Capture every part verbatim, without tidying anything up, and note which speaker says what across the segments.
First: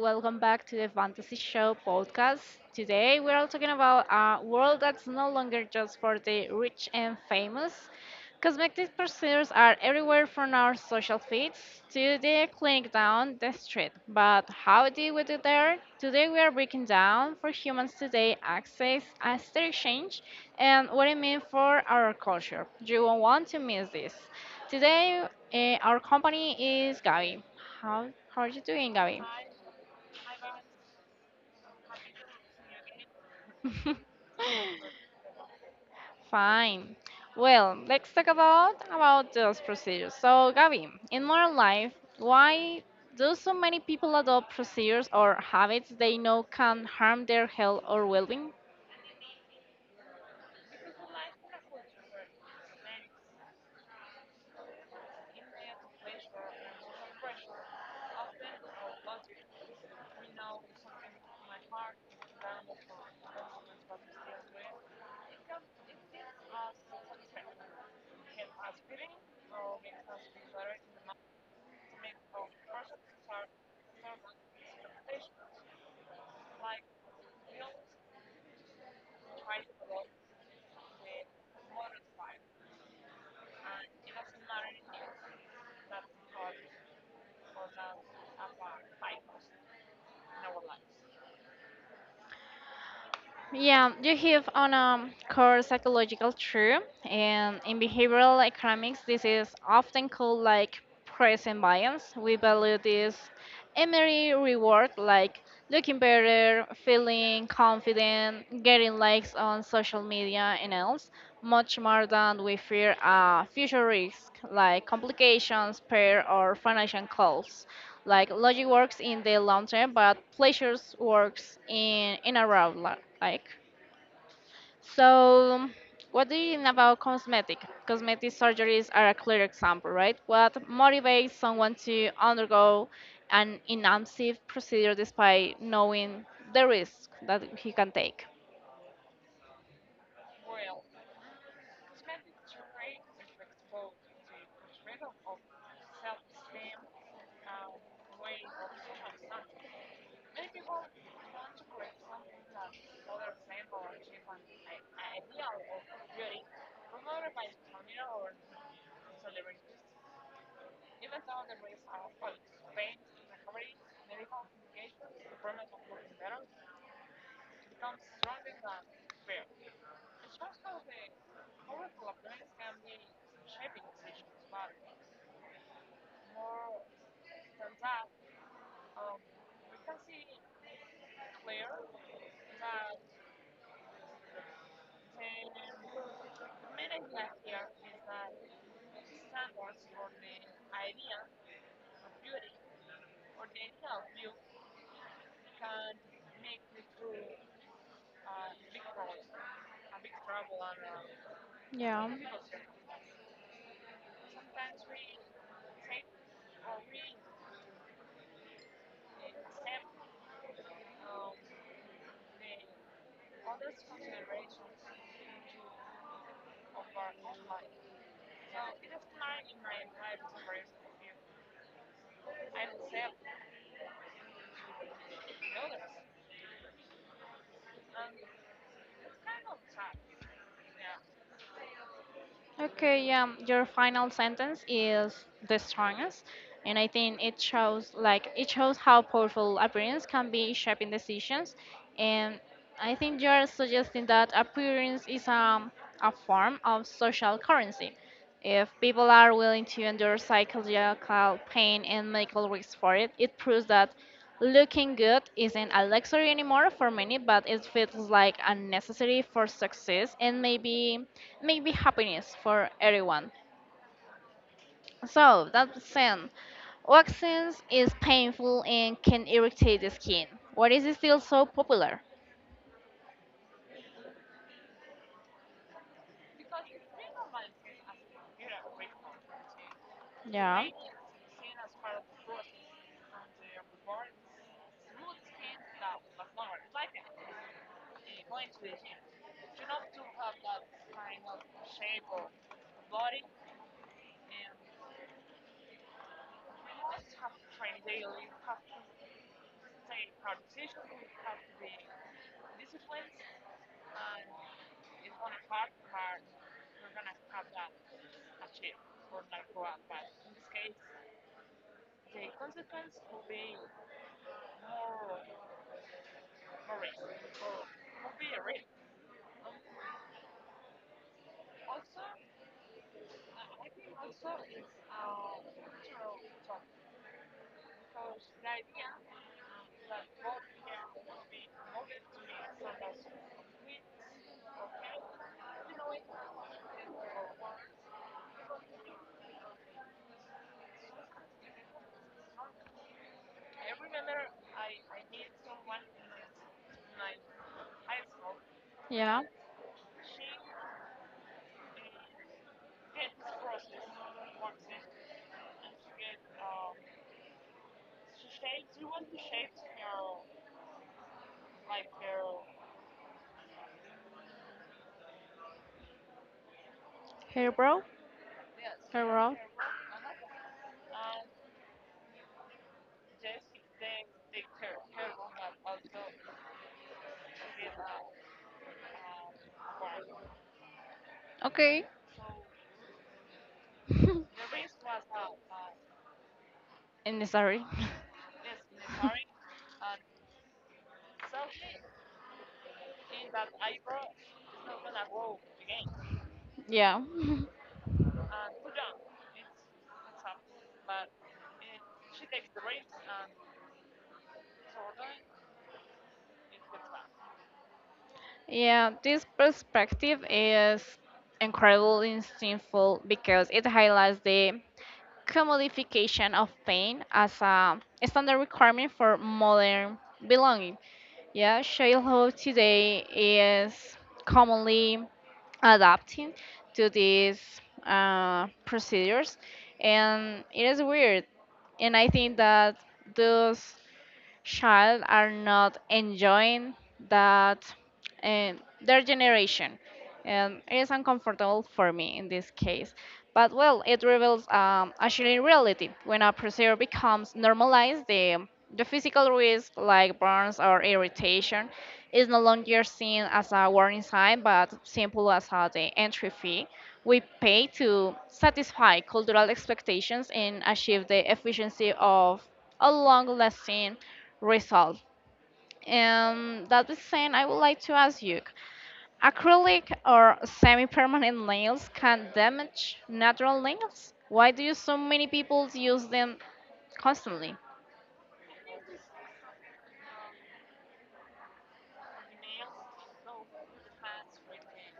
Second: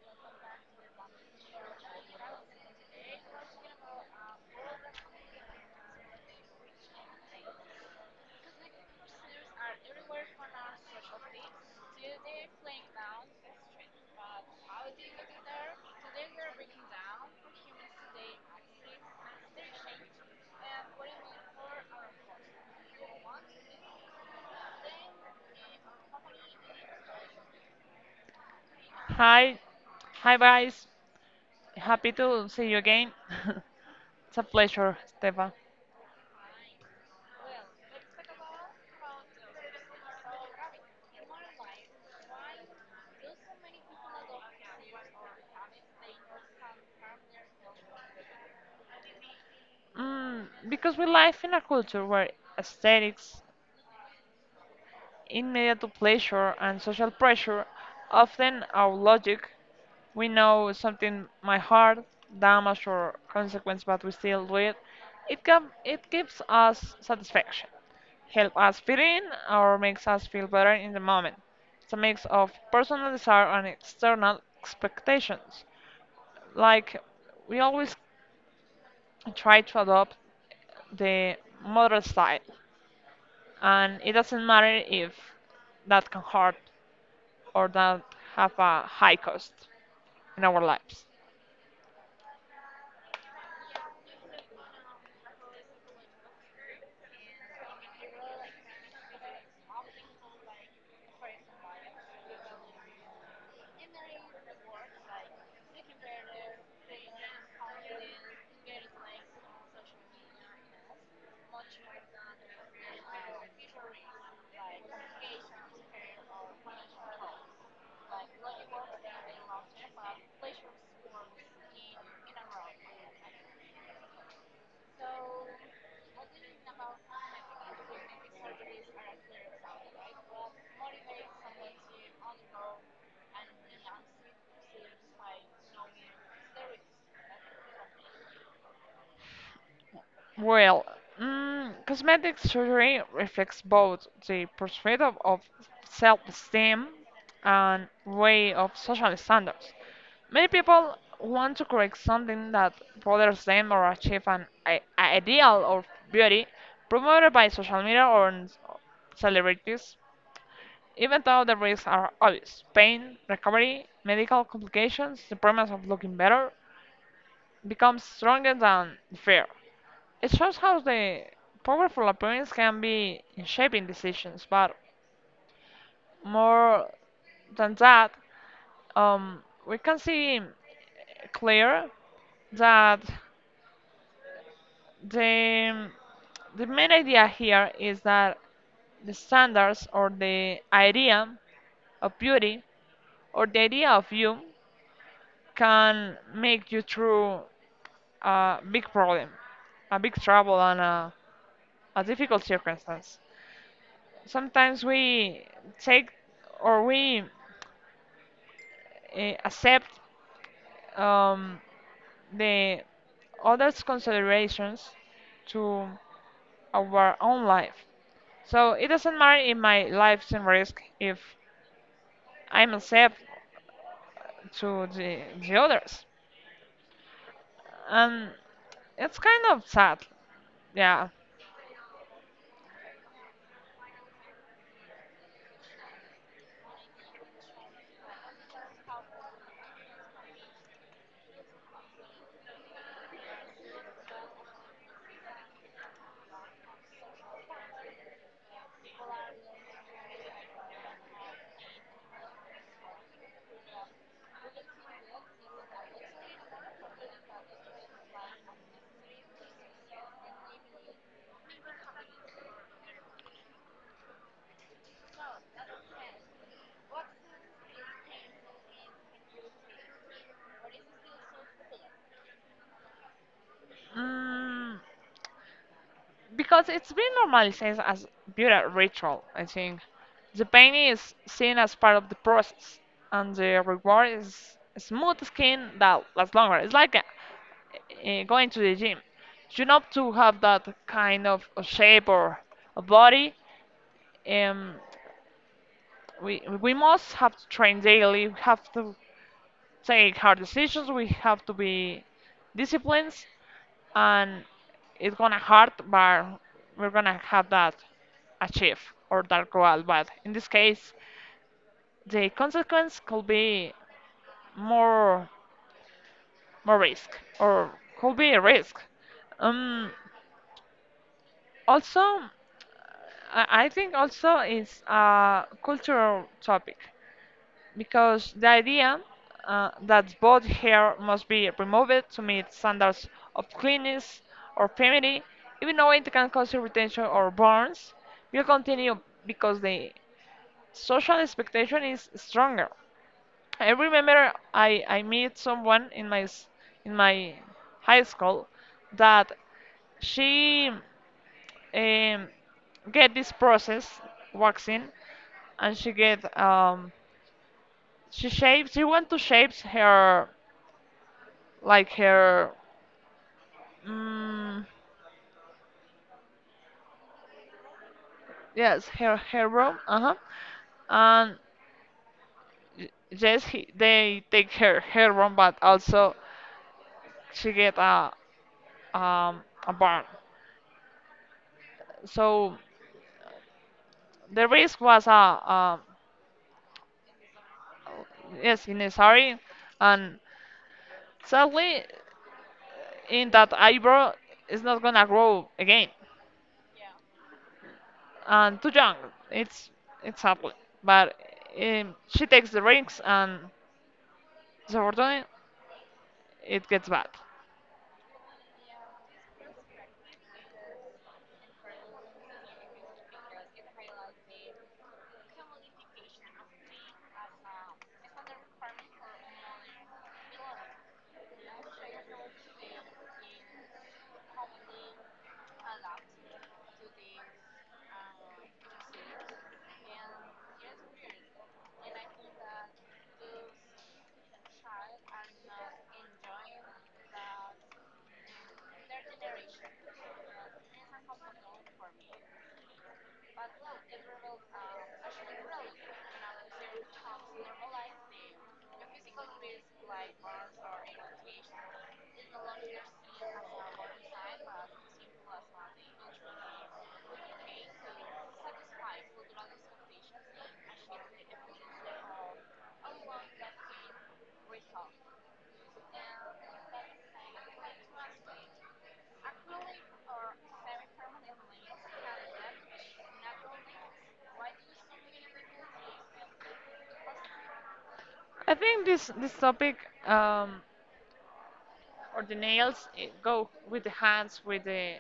Speaker 1: Welcome back to the Fantasy Show podcast. Today, we're all talking about a world that's no longer just for the rich and famous. Cosmetic procedures are everywhere from our social feeds to the clinic down the street. But how do we do there? Today, we are breaking down for humans today access, aesthetic change, and what it means for our culture. You won't want to miss this. Today, uh, our company is Gabi. How, how are you doing, Gabi?
Speaker 2: Hi, hi, guys. Happy to see you again. It's a pleasure, Stefan.
Speaker 1: Fine. Well, let's talk about about those procedures. So, Gabi, in modern life, why do so many people adopt procedures or habits they know can harm their health or well-being?
Speaker 2: Mm, because we live in a culture where aesthetics immediate pleasure and social pressure, often our logic. We know something might hurt, damage, or consequence, but we still do it. It, can, it gives us satisfaction, help us fit in, or makes us feel better in the moment. It's a mix of personal desire and external expectations. Like, we always try to adopt the model style, and it doesn't matter if that can hurt or that have a high cost in our lives?
Speaker 1: Yeah, you have on a core psychological truth, and in behavioral economics, this is often called like present bias. We value this immediate reward, like looking better, feeling confident, getting likes on social media, and else, much more than we fear a future risk, like complications, pair, or financial calls. Like logic works in the long term, but pleasures works in in a route, like. So, what do you think about cosmetic? Cosmetic surgeries are a clear example, right? What motivates someone to undergo an invasive procedure despite knowing the risk that he can take?
Speaker 2: Well, mm, cosmetic surgery reflects both the pursuit of, of self esteem and way of social standards. Many people want to correct something that bothers them or achieve an i- ideal of beauty promoted by social media or in s- celebrities, even though the risks are obvious pain, recovery, medical complications, the promise of looking better, becomes stronger than fear. It shows how the powerful appearance can be in shaping decisions, but more than that, um, we can see clear that the the main idea here is that the standards or the idea of beauty or the idea of you can make you through a big problem, a big trouble, and a, a
Speaker 1: Yeah.
Speaker 2: difficult circumstance. Sometimes we take or we uh, accept um, the others' considerations to our own life. So it doesn't matter if my life's in risk if I'm accept to the, the others. And it's kind of sad. Yeah.
Speaker 1: Okay, um, your final sentence is the strongest, and I think it shows like it shows how powerful appearance can be in shaping decisions, and I think you're suggesting that appearance is um, a form of social currency, if people are willing to endure psychological pain and medical risks for it, it proves that looking good isn't a luxury anymore for many, but it feels like a necessity for success and maybe maybe happiness for everyone. So that's sin. Waxing is painful and can irritate the skin. Why is it still so popular?
Speaker 2: Mm, because it's been normalized as beauty ritual. I think the
Speaker 1: Yeah.
Speaker 2: pain is seen as part of the process, and the reward is smooth skin that lasts longer. It's like uh, uh, going to the gym. You know to have that kind of a shape or a body. Um, we we must have to train daily. We have to take hard decisions. We have to be disciplined and it's gonna hurt, but we're gonna have that achieve or that goal. But in this case, the consequence could be more more risk or could be a risk. Um, also, I I think also it's a cultural topic because the idea uh, that both hair must be removed to meet standards of cleanliness or purity, even though it can cause irritation or burns, will continue because the social expectation is stronger. I remember I, I met someone in my s- in my high school
Speaker 1: Yeah.
Speaker 2: that she um, get this process waxing and she get um, she shapes she want to shapes her like her mm,
Speaker 1: Hair brow?
Speaker 2: yes
Speaker 1: Hair
Speaker 2: her
Speaker 1: brow?
Speaker 2: her room. Uh-huh. And y- yes he, they take her her room but also she get a um a burn.
Speaker 1: Okay.
Speaker 2: So the risk was a uh, um,
Speaker 1: And sorry.
Speaker 2: yes necessary and sadly in that eyebrow is not gonna grow again
Speaker 1: Yeah.
Speaker 2: and too young it's it's ugly but um, she takes the rings and so unfortunately, it gets bad.
Speaker 1: Yeah, this perspective is incredibly insightful because it highlights the commodification of pain as a standard requirement for modern belonging. Yeah, childhood today is commonly adapting to these uh, procedures, and it is weird and I think that those child are not enjoying that uh, their generation, and it is uncomfortable for me in this case. But well, it reveals um, actually reality. When a procedure becomes normalized, the the physical risk like burns or irritation is no longer seen as a warning sign but simple as a, the entry fee we pay to satisfy cultural expectations and achieve the efficiency of a long-lasting result. And that is saying, I would like to ask you, acrylic or semi permanent nails can damage natural nails? Why do so many people use them constantly?
Speaker 2: I think this this topic um, or the nails eh, go with the hands with the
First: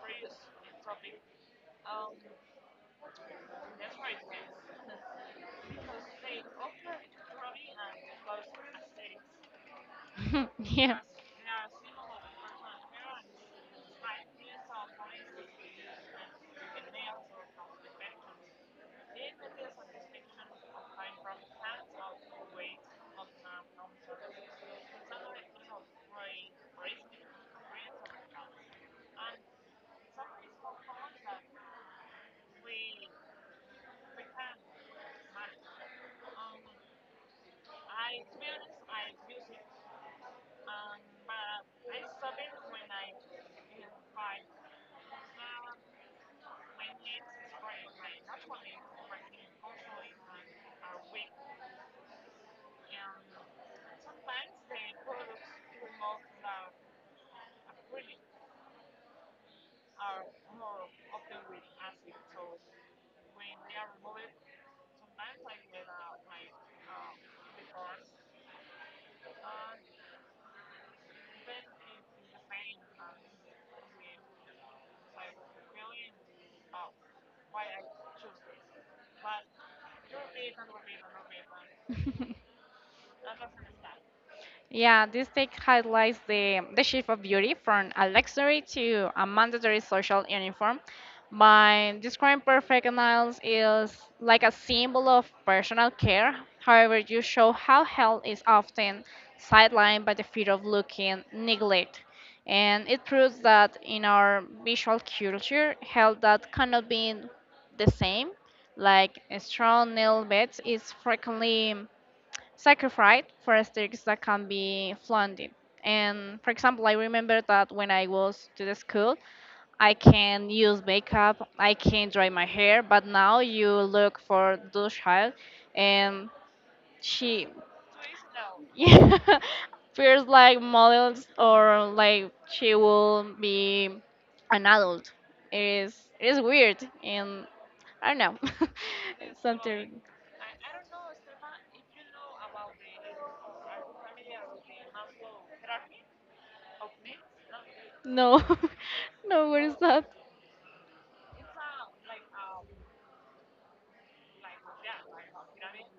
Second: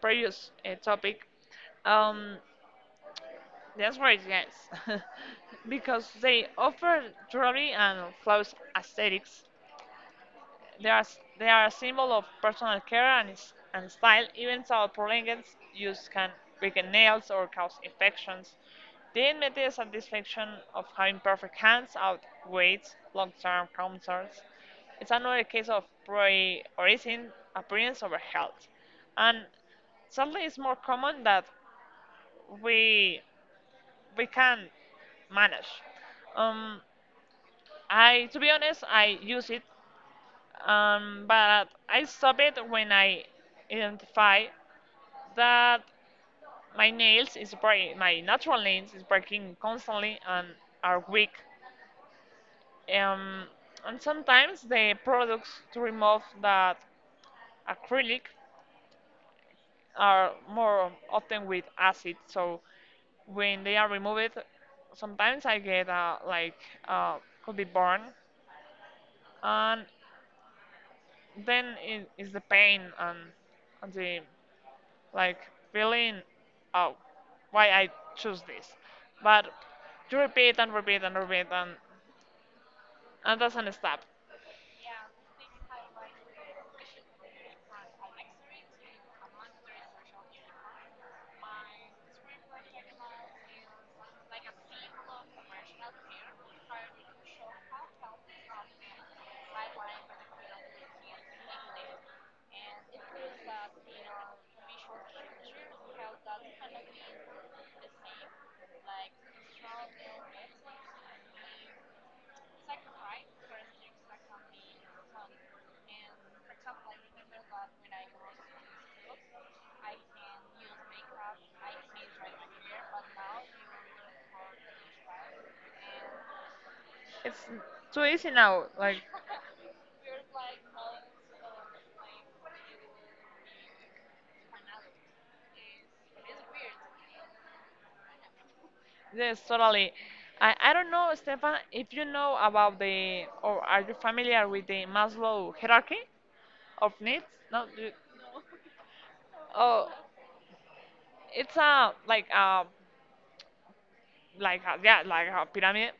Speaker 2: previous uh, topic. Um, the answer yes, because they offer jewelry and flawless aesthetics. They
Speaker 1: Yeah.
Speaker 2: are, they are a symbol of personal care and, s- and style, even though prolonged use can weaken nails or cause infections. They admit the satisfaction of having perfect hands outweighs long-term concerns. It's another case of prioritizing appearance over health, and sadly, it's more common that we we can manage. Um, I, to be honest, I use it um, but I stop it when I identify that my nails is break, my natural nails is breaking constantly and are weak. Um, and sometimes the products to remove that acrylic are more often with acid. So when they are removed, sometimes I get uh, like uh, could be burn, and then it is the pain and, and the like feeling, oh, why I choose this. But you repeat and repeat and repeat and, and doesn't stop.
Speaker 1: Yeah, this take highlights the, the shift of beauty from a luxury to a mandatory social uniform. By describing perfect nails is like a symbol of personal care. However, you show how health is often sidelined by the fear of looking neglect. And it proves that in our visual culture, health that cannot be the same, like a strong nail beds, is frequently sacrificed for aesthetics that can be flooded. And for example, I remember that when I was to the school, I can use makeup, I can dry my hair, but now you look for the child and
Speaker 2: It's
Speaker 1: she
Speaker 2: too easy now. Like
Speaker 1: yeah, feels like models or like she will be an adult. It is it is weird, and I don't know.
Speaker 2: yes,
Speaker 1: It's
Speaker 2: totally.
Speaker 1: something.
Speaker 2: I, I don't know, Stefan, if you know about the or are you familiar with the Maslow hierarchy of needs? No, you,
Speaker 1: No. No, what is
Speaker 2: oh,
Speaker 1: that?
Speaker 2: it's a like a like a, yeah like a pyramid,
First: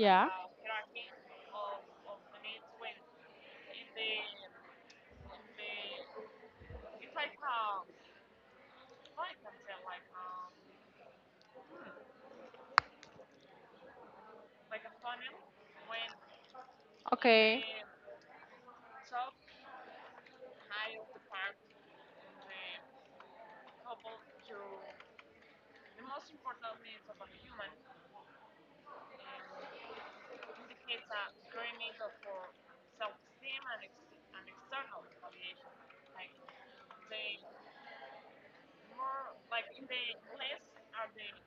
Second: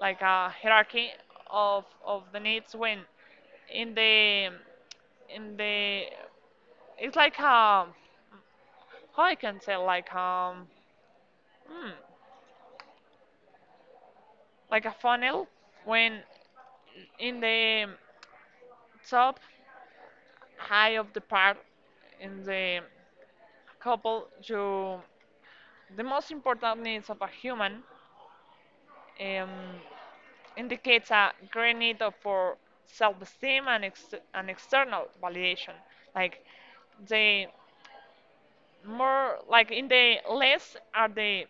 Speaker 2: like a hierarchy of of the needs when in the in the. It's like um, how I can say like um, hmm, like a funnel when in
Speaker 1: Okay.
Speaker 2: the top high of the part in the couple you the most important needs of a human um, indicates a great need of- for self-esteem and, ex- and external validation like the more like in the less are the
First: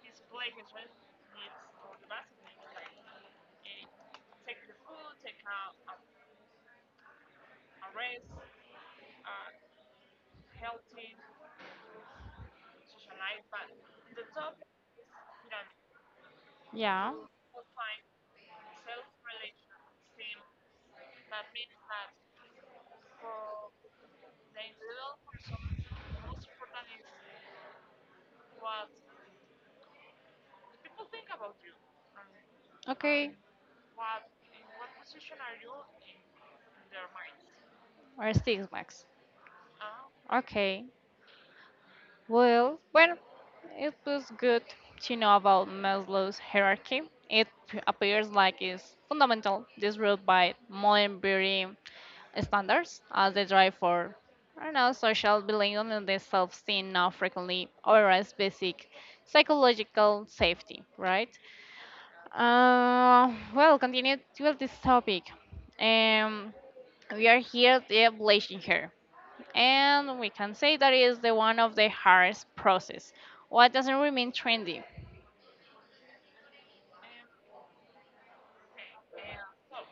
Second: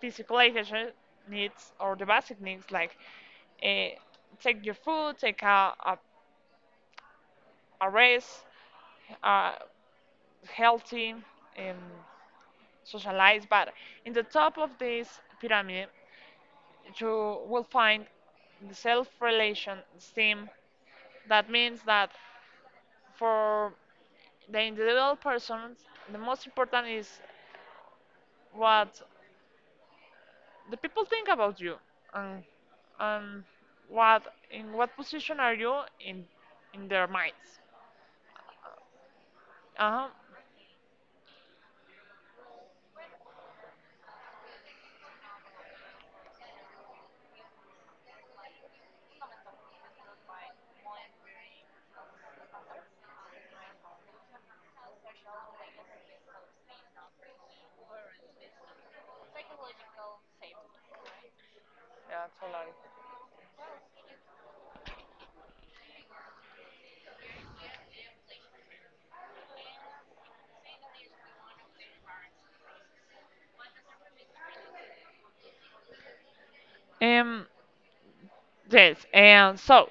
Speaker 2: physical education needs or the basic needs like uh, take your food, take a, a, a rest, uh, healthy, um, socialize. But in the top of this pyramid,
Speaker 1: Yeah.
Speaker 2: you will find the self-relation theme. That means that for the individual person, the most important is what the people think about you and
Speaker 1: Okay.
Speaker 2: and what in what position are you in in their minds.
Speaker 1: Or Six Max.
Speaker 2: Uh-huh.
Speaker 1: Okay. Well, well, it was good to know about Maslow's hierarchy. It p- appears like it's fundamental, this rule by modern beauty standards as they drive for, I don't know, social belonging, and the self-esteem now frequently overrides basic psychological safety, right?
Speaker 2: Yeah, totally.
Speaker 1: Uh, well, continue with this topic. Um, we are here the ablation here, and we can say that is the one of the hardest process. What doesn't remain trendy?
Speaker 2: um yes and so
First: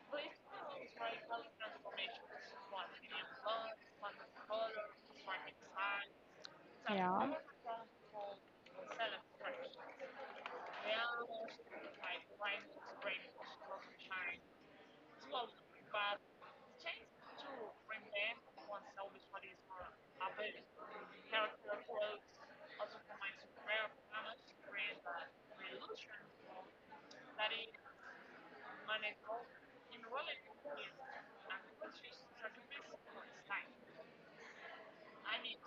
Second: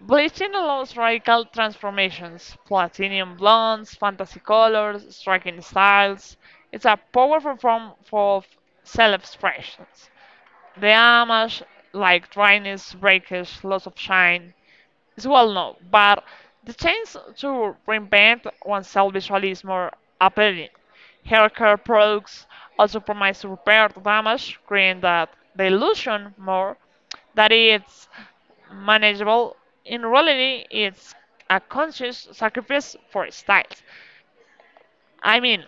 Speaker 2: bleaching allows radical transformations platinum blondes fantasy colors striking styles. It's a
Speaker 1: Yeah.
Speaker 2: powerful form of self-expressions. The damage, like dryness, breakage, loss of shine, is well known, but the chance to reinvent oneself visually is more appealing. Hair care products also promise to repair the damage, creating that the illusion more that it's manageable. In reality, it's a conscious sacrifice for styles. I mean,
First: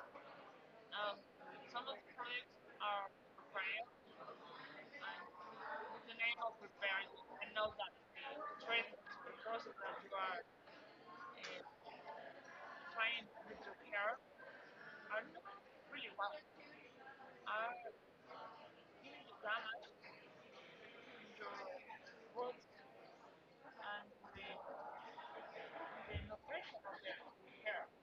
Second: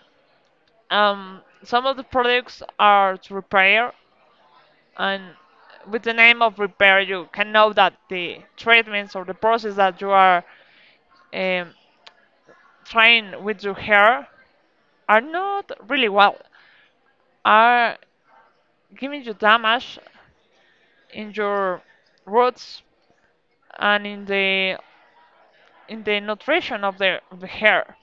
Speaker 2: um, some of the products are to repair and with the name of repair you can know that the treatments or the process that you are um, trying with your hair are not really well are giving you damage in your roots and in the in the nutrition of the, of the hair.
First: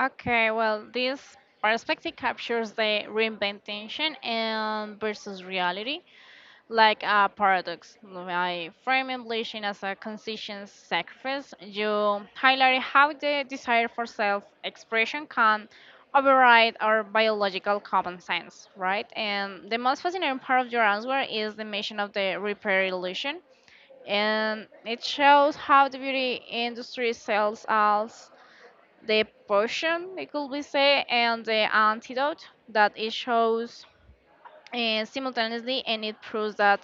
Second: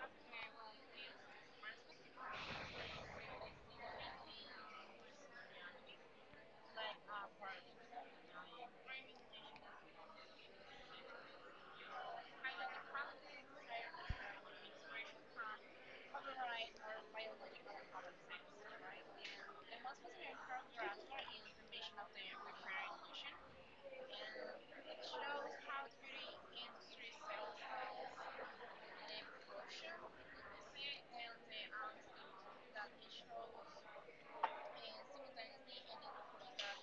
Speaker 1: Okay, well, this perspective captures the reinvention and versus reality like a paradox. I frame ambition as a consistent sacrifice. You highlight how the desire for self expression can override our biological common sense, right? And the most fascinating part of your answer is the mention of the repair illusion. And it shows how the beauty industry sells us the potion, it could be say, and the antidote that it shows uh, simultaneously, and it proves that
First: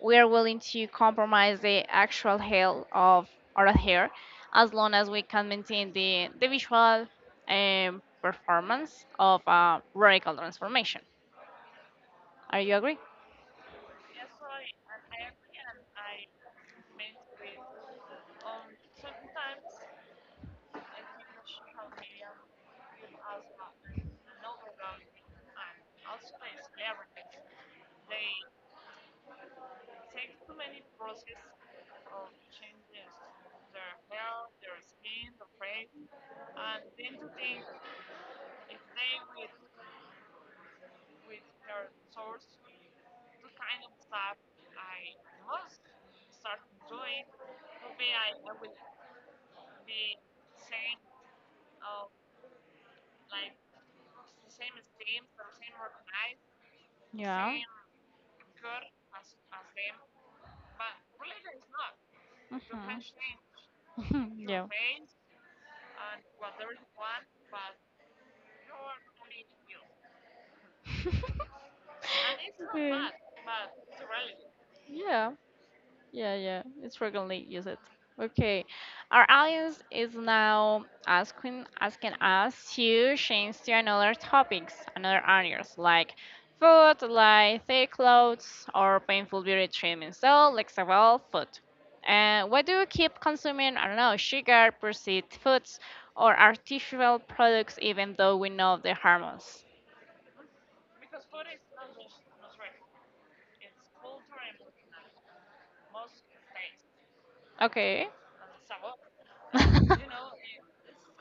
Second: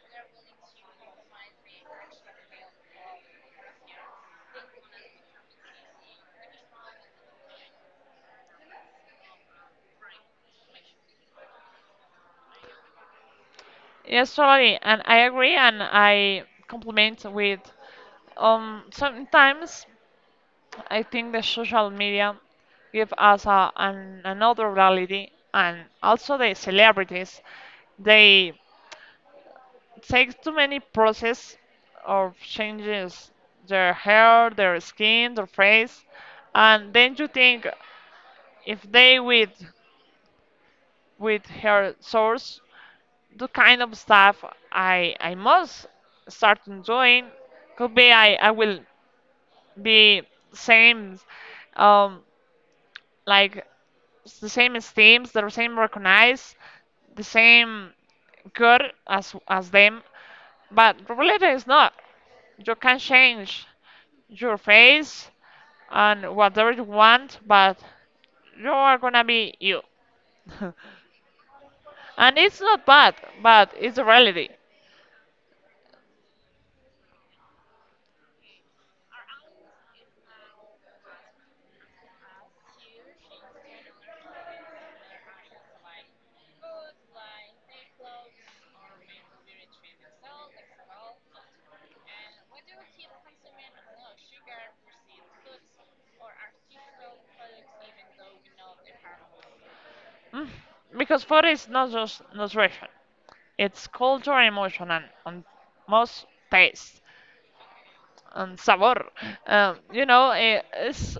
Speaker 1: we are willing to compromise the actual health of our hair as long as we can maintain the, the visual um, performance of a radical transformation. Are you agree?
Speaker 2: Yes, totally. And I agree and I compliment with um sometimes I think the social media give us a, an, another reality, and also the celebrities, they take too many process of changes their hair, their skin, their face, and then you think if they with with her source, the kind of stuff I I must start doing could be I I will be same um like it's the same esteems, the same recognize, the
Speaker 1: Yeah.
Speaker 2: same good as as them. But reality is not. You can change
Speaker 1: Mhm.
Speaker 2: your
Speaker 1: Yeah.
Speaker 2: face and whatever you want, but you are gonna be you. And it's not bad, but it's a reality.
Speaker 1: Yeah. Yeah, yeah, it's frequently used. Okay, our audience is now asking asking us to change to another topics, another areas like food, like thick clothes, or painful beauty treatment. So let's about food. And why do you keep consuming? I don't know, sugar, processed foods, or artificial products, even though we know the harmful.
Speaker 2: Mm. Because food is not just nutrition. It's culture, emotion, and, and most taste.
Speaker 1: Okay.
Speaker 2: And Sabor. Um, you know, eh, it's,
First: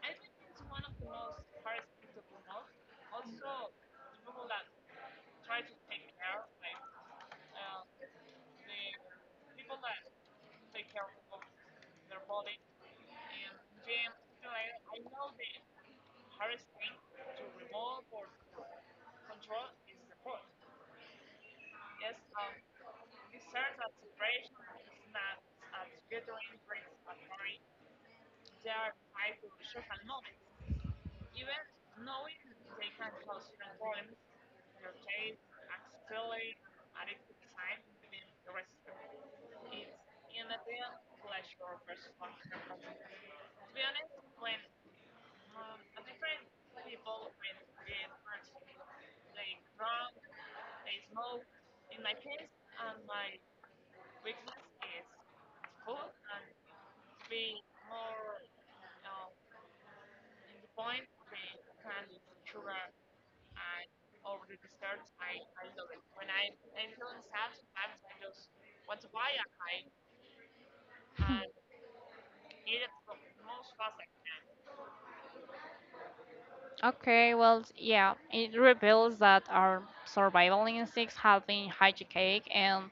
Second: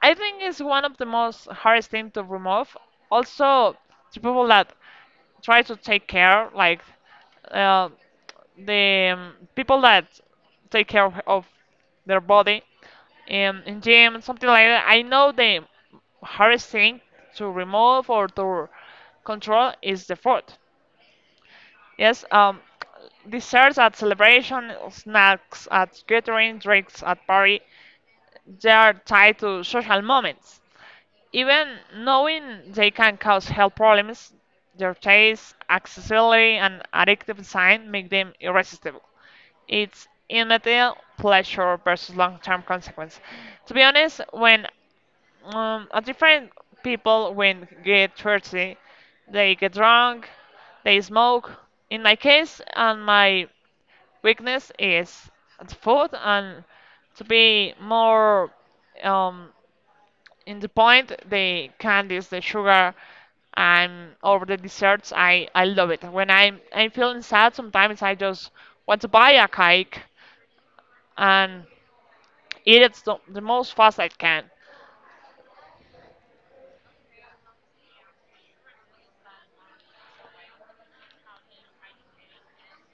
Speaker 2: I think it's one of the most hardest thing to remove. Also, to people that try to take care, like uh, the um, people that take care of, of their body um, in gym, something like that. I know the hardest thing to remove or to control is the food. Yes, um, desserts at celebration, snacks at gathering, drinks at party, they are tied to social moments. Even knowing they can cause health problems, their taste, accessibility, and addictive design make them irresistible. It's immediate pleasure versus long-term consequence. To be honest, when um, a different people when get thirsty, they get drunk, they smoke. In my case, and my weakness is the food and to be more um, in the point, the candies, the sugar, and over the desserts. I, I love it. When I'm I'm feeling sad, sometimes I just want to buy a cake and eat it the the most fast I can.
Speaker 1: Okay, well, yeah, it reveals that our survival instincts have been hijacked, and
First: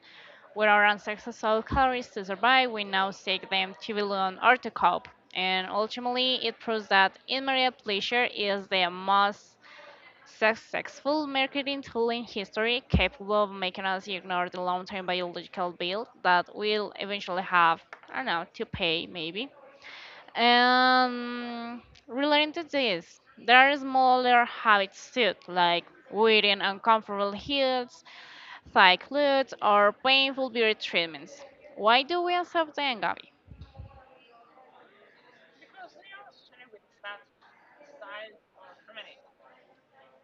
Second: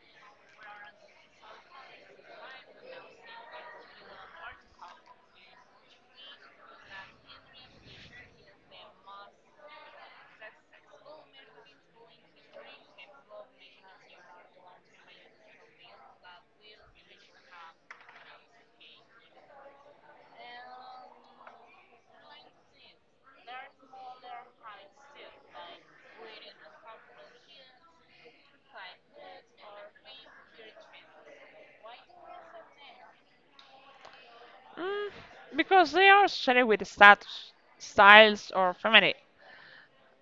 Speaker 1: with our ancestors' saw calories to survive, we now seek them to belong or to cope. And ultimately, it proves that immediate pleasure is the most successful marketing tool in history, capable of making us ignore the long-term biological bill that we'll eventually have, I don't know, to pay maybe. And relating to this, there are smaller habits too, like wearing uncomfortable heels, thigh clothes, or painful beauty treatments. Why do we accept them, Gabby?
Speaker 2: Mm, because they are associated with status, styles, or femininity,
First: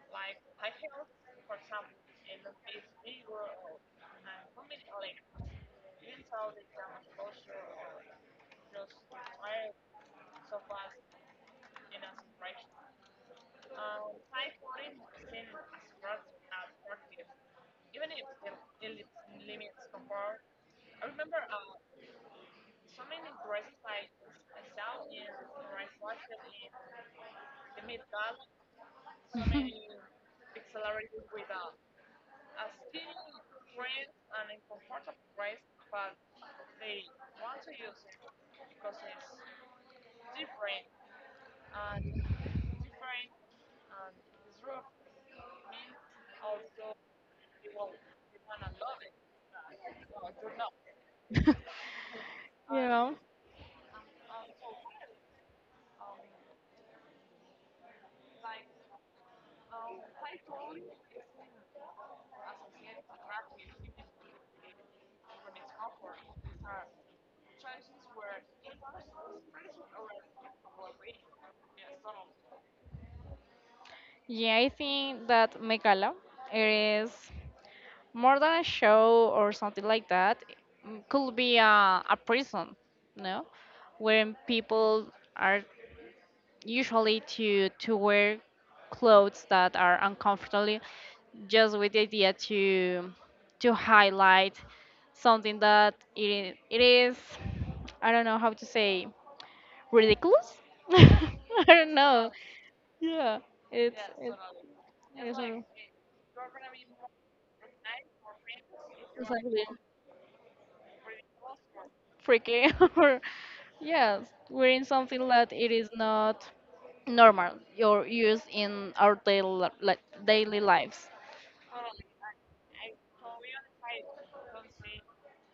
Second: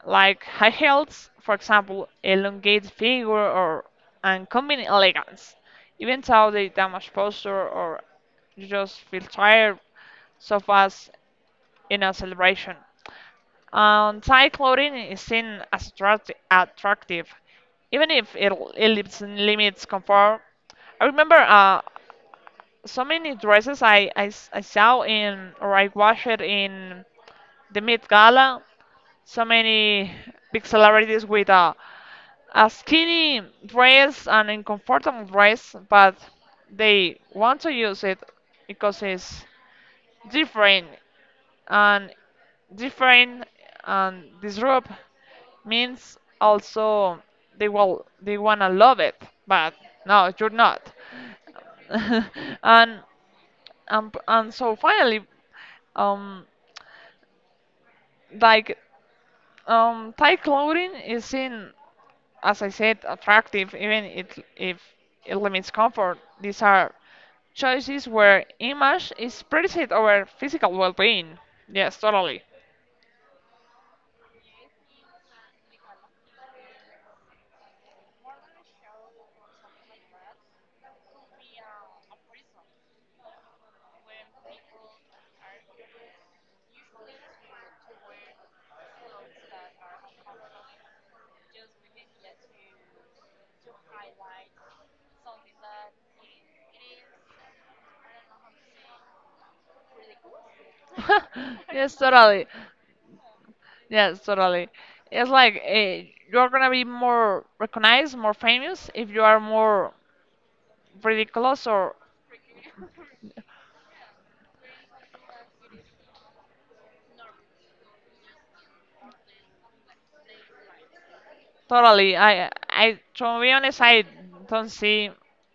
Speaker 2: like high heels, for example, elongated figure or uncommon elegance. Even though they damage posture or you just feel tired, so fast in a celebration. And tight clothing is seen as attract- attractive, even if it, it limits limits comfort. I remember uh, so many dresses I, I s- I saw in or I watched it in the Met Gala. So many big celebrities with a, a skinny dress and a comfortable dress, but they want to use it because it's different and different and disrupt means also they will they wanna love it, but no, you're not.
Speaker 1: You
Speaker 2: and
Speaker 1: know?
Speaker 2: and, p- and so finally um like um tight clothing is seen as I said attractive even it, if it limits comfort these are choices where image is preset over physical well-being. Yes, totally.
Speaker 1: Yeah, I think that Megala, it is more than a show or something like that. It could be a, a prison, no? Where people are usually to to wear clothes that are uncomfortable just with the idea to to highlight something that it, it is, I don't know how to say, ridiculous. I
Speaker 2: Yes,
Speaker 1: don't know.
Speaker 2: totally.
Speaker 1: Yeah, it's
Speaker 2: Yes,
Speaker 1: it's,
Speaker 2: totally. It's
Speaker 1: it's
Speaker 2: like
Speaker 1: like,
Speaker 2: uh, you're gonna be more recognized, more famous if you
Speaker 1: it's
Speaker 2: are
Speaker 1: like being
Speaker 2: more ridiculous or
Speaker 1: freaky, or yes, wearing something that it is not normal or used in our daily, li- li- daily lives.
Speaker 2: totally. I, I, to be honest, I don't see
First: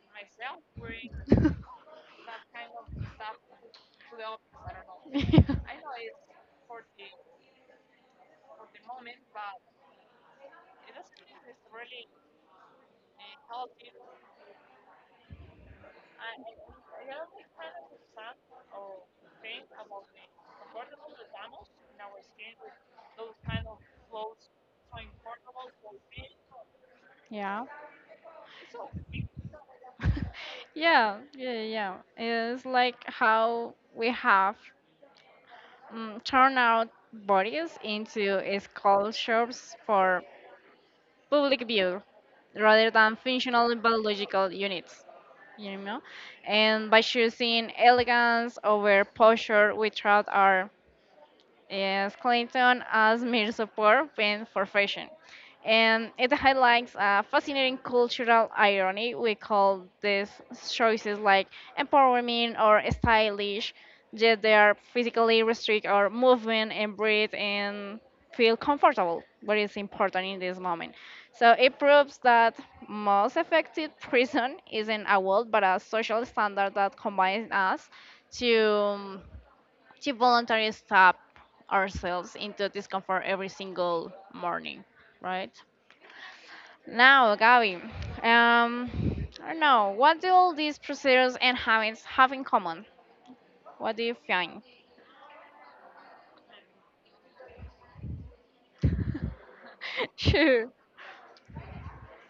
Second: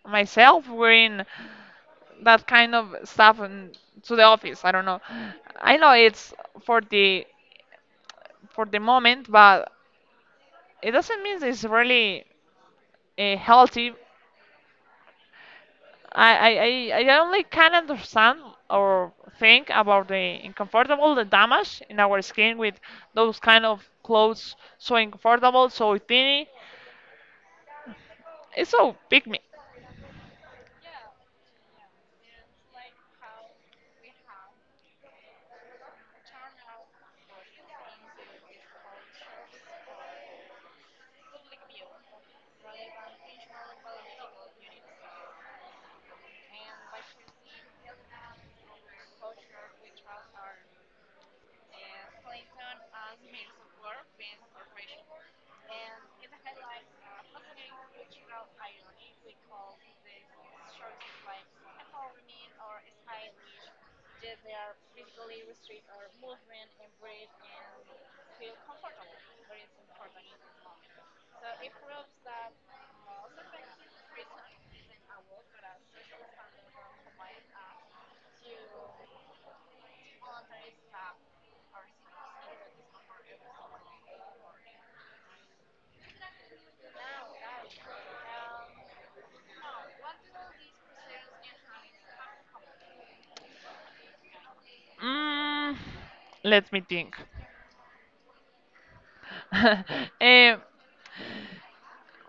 Speaker 2: myself wearing that kind of stuff in, to the office. I don't know. I know it's for the for the moment, but it doesn't mean it's really uh, healthy. I, I, I I only can understand or think about the uncomfortable, the damage in our skin with those kind of clothes so uncomfortable, so tiny.
Speaker 1: Yeah.
Speaker 2: It's so big. Me.
Speaker 1: Yeah, yeah, yeah. It's like how we have um, turned out bodies into sculptures for public view rather than functional biological units, you know? And by choosing elegance over posture, we trust our Yes, Clayton as mere support went for fashion. And it highlights a fascinating cultural irony. We call these choices like empowerment or stylish, yet they are physically restrict our movement and breathe and feel comfortable, what is important in this moment. So it proves that most effective prison isn't a wall but a social standard that combines us to um, to voluntarily stop ourselves into discomfort every single morning, right? Now, Gabi, um, I don't know, what do all these procedures and habits have in common? What do you think?
Speaker 2: Mm, let me think. Eh,
Speaker 1: Sure.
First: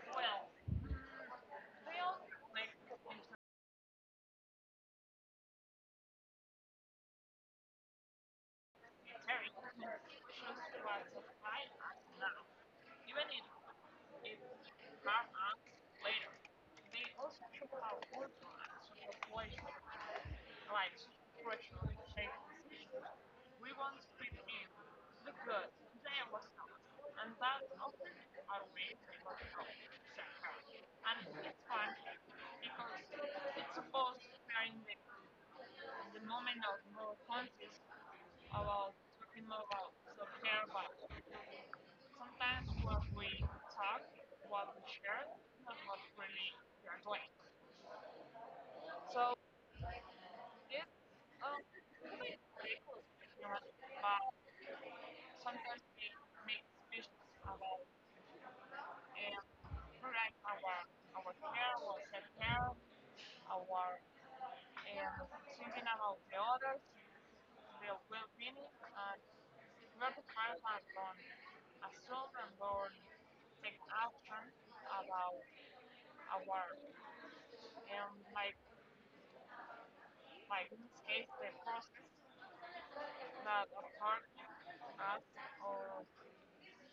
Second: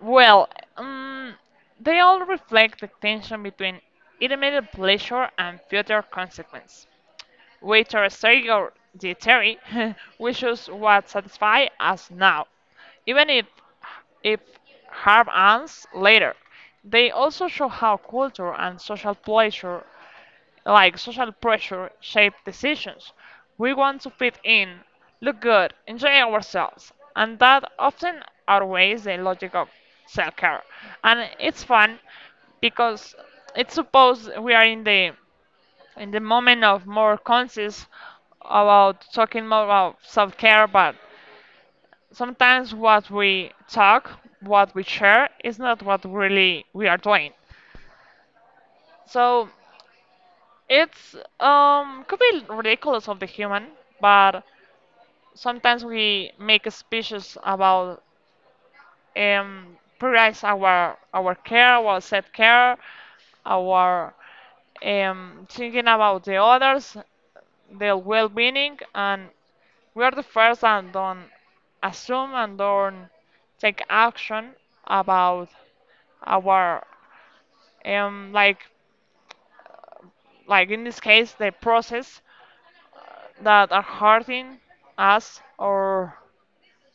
Speaker 2: well, um, they all reflect the tension between immediate pleasure and future consequence. With our theory, the theory, we choose what satisfy us now, even if if harm ends later. They also show how culture and social pressure, like social pressure, shape decisions. We want to fit in, look good, enjoy ourselves, and that often outweighs the logic of self-care. And it's fun because it's suppose we are in the in the moment of more conscious about talking more about self-care, but sometimes what we talk, what we share is not what really we are doing. So it's um could be ridiculous of the human, but sometimes we make a speeches about um prioritize our our care, our self care, our um thinking about the others, their well being, and we are the first and don't assume and don't take action about our, um, like, like in this case, the process that are hurting us or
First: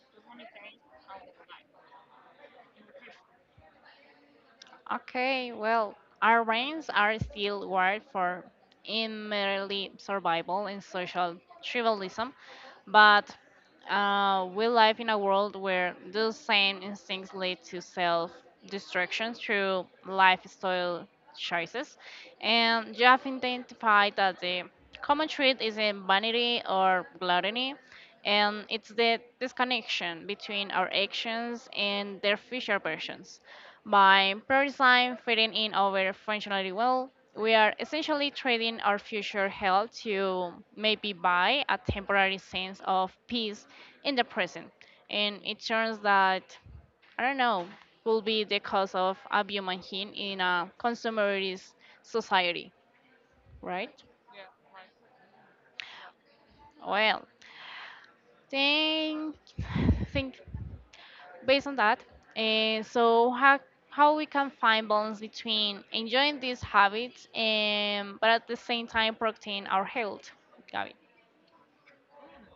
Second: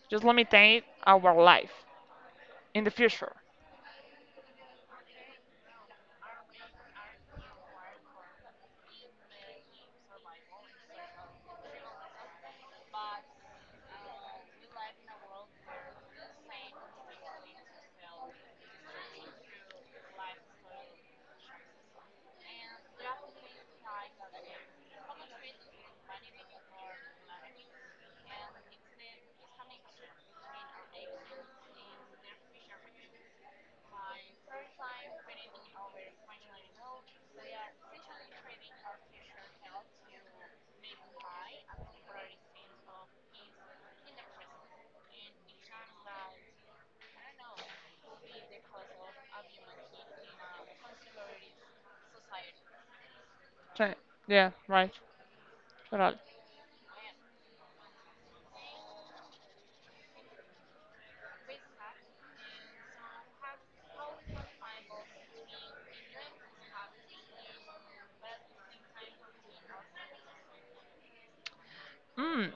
Speaker 2: just limitate our life in the future.
Speaker 1: Okay, well, our brains are still wired for immediately survival and social tribalism. But uh, we live in a world where those same instincts lead to self destruction through lifestyle choices. And you have identified that the common trait is in vanity or gluttony, and it's the disconnection between our actions and their future versions. By prioritizing fitting in over functionality well, we are essentially trading our future health to maybe buy a temporary sense of peace in the present. And it turns that, I don't know, will be the cause of a human being in a consumerist society, right?
Speaker 2: So, yeah, right. Totally.
Speaker 1: Well, think, think based on that, uh, so how how we can find balance between enjoying these habits and but at the same time protecting our health, Gabby.
Speaker 2: Mm.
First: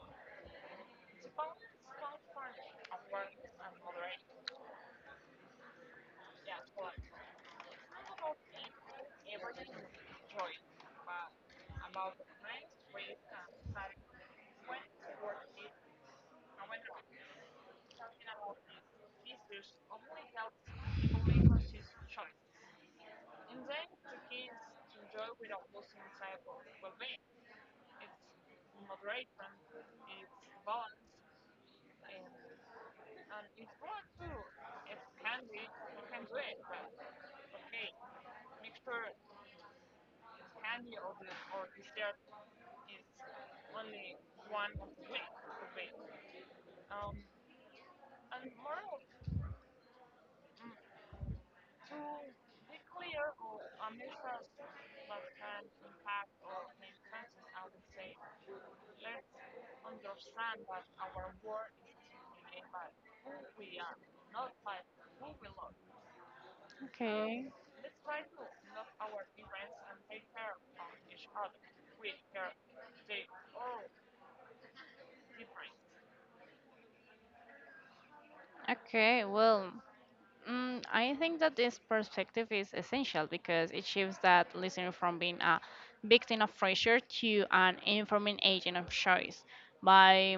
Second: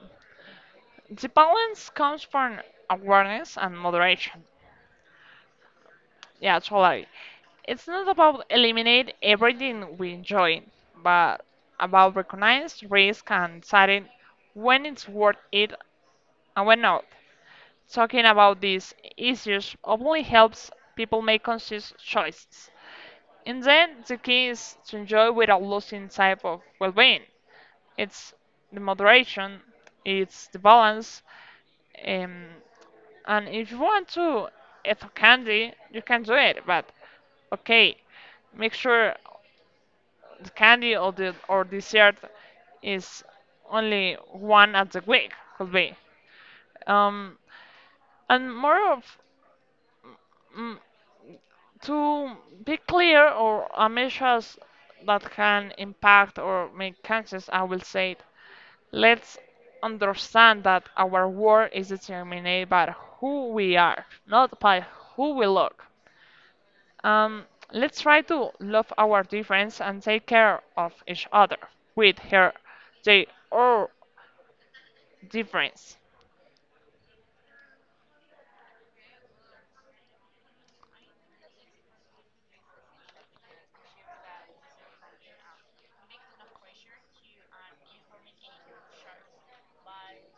Speaker 2: The balance comes from awareness and moderation. Yeah, totally. It's not about eliminate everything we enjoy, but about recognize risk and deciding when it's worth it and when not. Talking about these issues openly helps people make conscious choices. And then the key is to enjoy without losing sight of well-being. It's the moderation, it's the balance, um, and if you want to eat candy, you can do it. But okay, make sure the candy or the or dessert is only one at the week could be. Um, and more of mm, to be clear or uh, measures that can impact or make conscious, I will say it. Let's understand that our world is determined by who we are, not by who we look. Um,
Speaker 1: Okay.
Speaker 2: let's try to love our difference and take care of each other with her they all difference.
Speaker 1: Okay, well, mm, I think that this perspective is essential because it shifts that listener from being a victim of pressure to an informing agent of choice. By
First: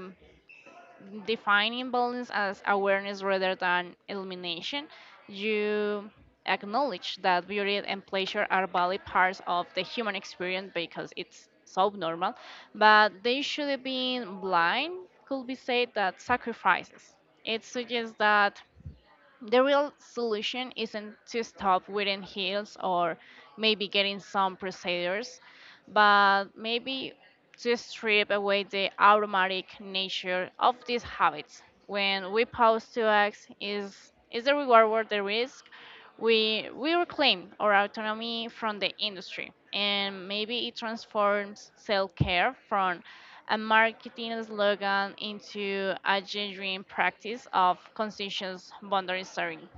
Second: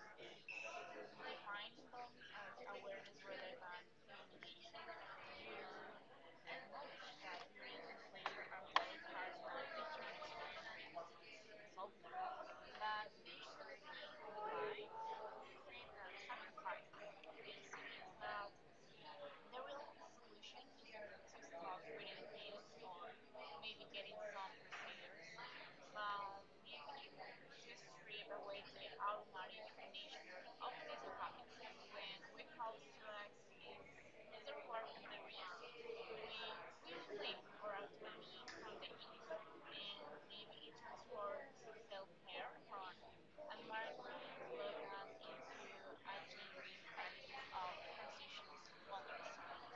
Speaker 1: defining balance as awareness rather than elimination, you acknowledge that beauty and pleasure are valid parts of the human experience because it's so normal, but they shouldn't be blind, could be said that sacrifices. It suggests that the real solution isn't to stop wearing heels or maybe getting some procedures, but maybe to strip away the automatic nature of these habits. When we pause to act, is is the reward worth the risk? We we reclaim our autonomy from the industry, and maybe it transforms self-care from a marketing slogan into a genuine practice of conscious boundary setting.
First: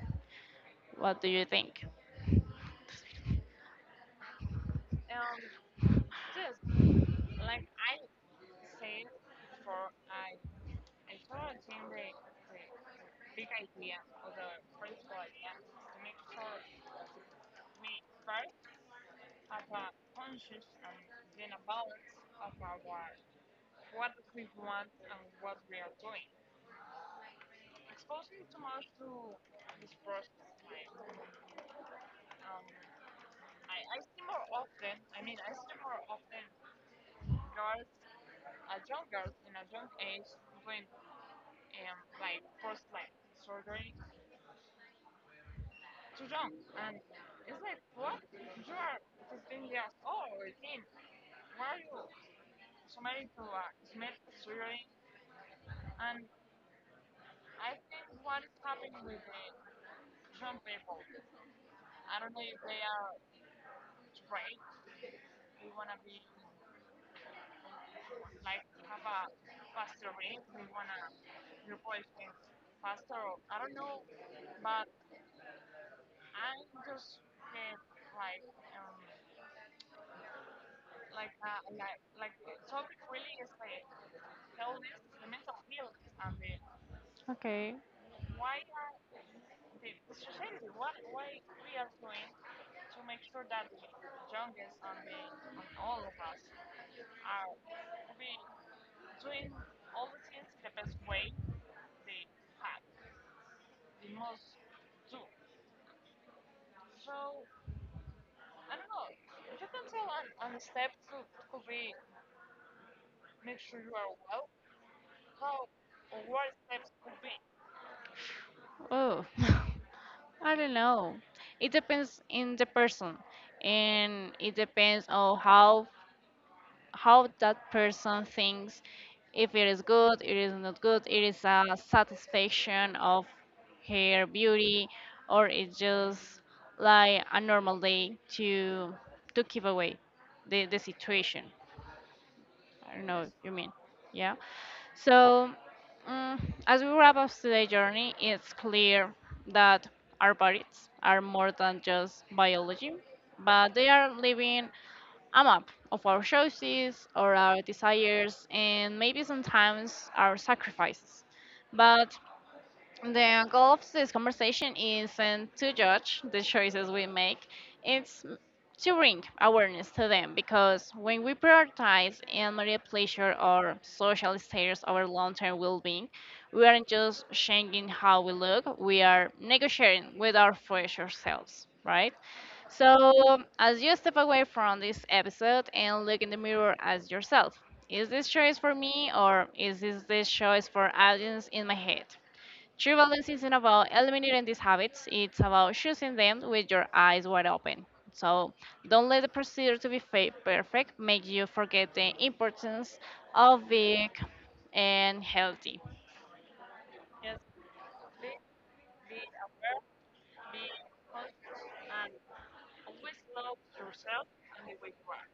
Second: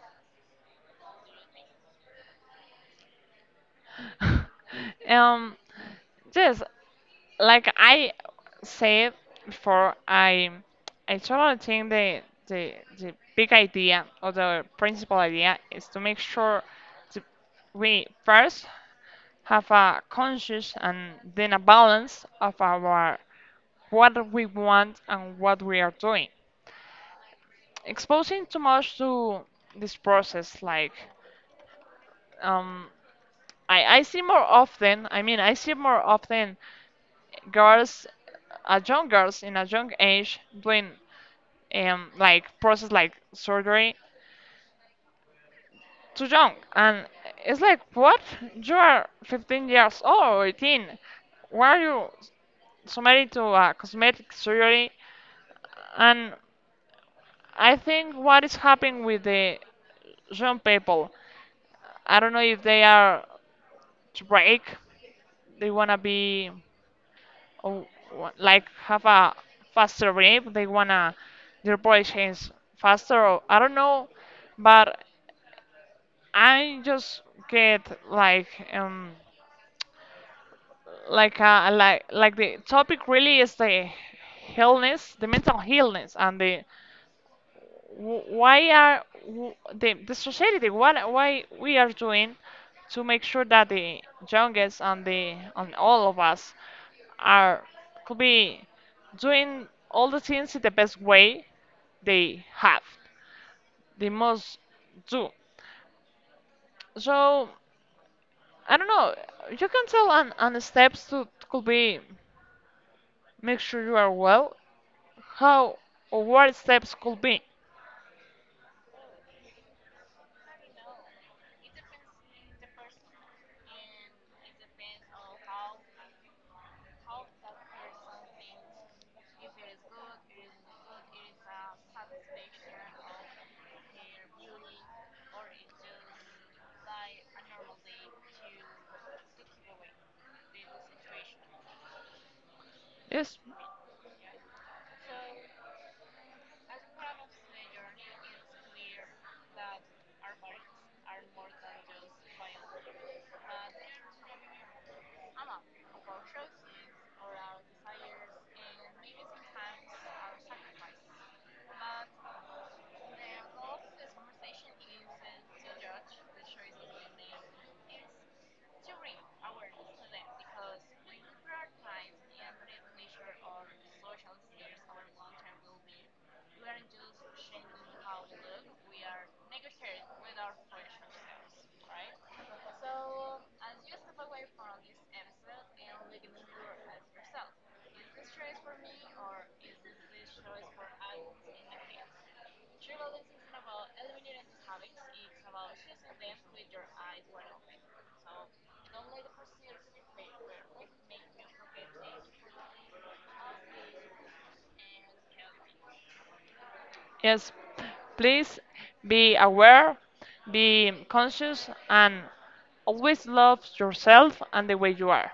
Speaker 1: What do you think?
Speaker 2: um, yes, like I said before, I I totally think the the the big idea or the principal idea is to make sure that we first have a conscious and then a balance of our what we want and what we are doing, exposing too much to this process, like um I, I see more often, i mean i see more often girls, uh, young girls in a young age doing um like process like surgery too young. And it's like, what, you are fifteen years old or eighteen, why are you submitted to a cosmetic surgery? And I think what is happening with the young people. I don't know if they are break. They wanna be, oh, wa- like have a faster rhythm. They wanna their body change faster. Or, I don't know, but I just get like um like uh like like the topic really is the illness, the mental illness and the
Speaker 1: Okay.
Speaker 2: wh- why are wh- the, the society, what why we are doing to make sure that the youngest and the and all of us are could be doing all the things in the best way they have they must do. So I don't know, you can tell on, on the steps to could be make sure you are well, how or what steps could be.
Speaker 1: Oh, I don't know. It depends in the person, and it depends on how how that person thinks if it is good, it is not good, it is a satisfaction of her beauty, or it's just like a normal day to to keep away the, the situation. I don't know what
Speaker 2: Yes.
Speaker 1: you mean. Yeah. So, mm, as we wrap up today's journey, it's clear that our bodies are more than just biology, but they are living I'm up of our choices or our desires and maybe sometimes our sacrifices. But the goal of this conversation isn't to judge the choices we make, it's to bring awareness to them because when we prioritize immediate pleasure or social status over long-term well-being, we aren't just changing how we look, we are negotiating with our future selves, right? So, as you step away from this episode and look in the mirror as yourself, is this choice for me or is this the choice for audience in my head? True balance isn't about eliminating these habits, it's about choosing them with your eyes wide open. So, don't let the procedure to be fa- perfect make you forget the importance of being and healthy.
Speaker 2: Yes, please be aware, be conscious, and always love yourself and the way you are.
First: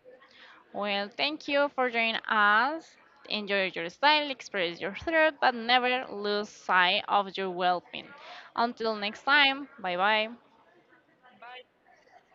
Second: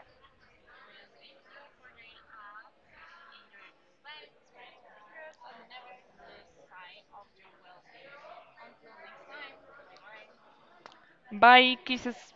Speaker 1: Well, thank you for joining us. Enjoy your style, express your thought, but never lose sight of your well being. Until next time, bye bye.
Speaker 2: Bye, kisses.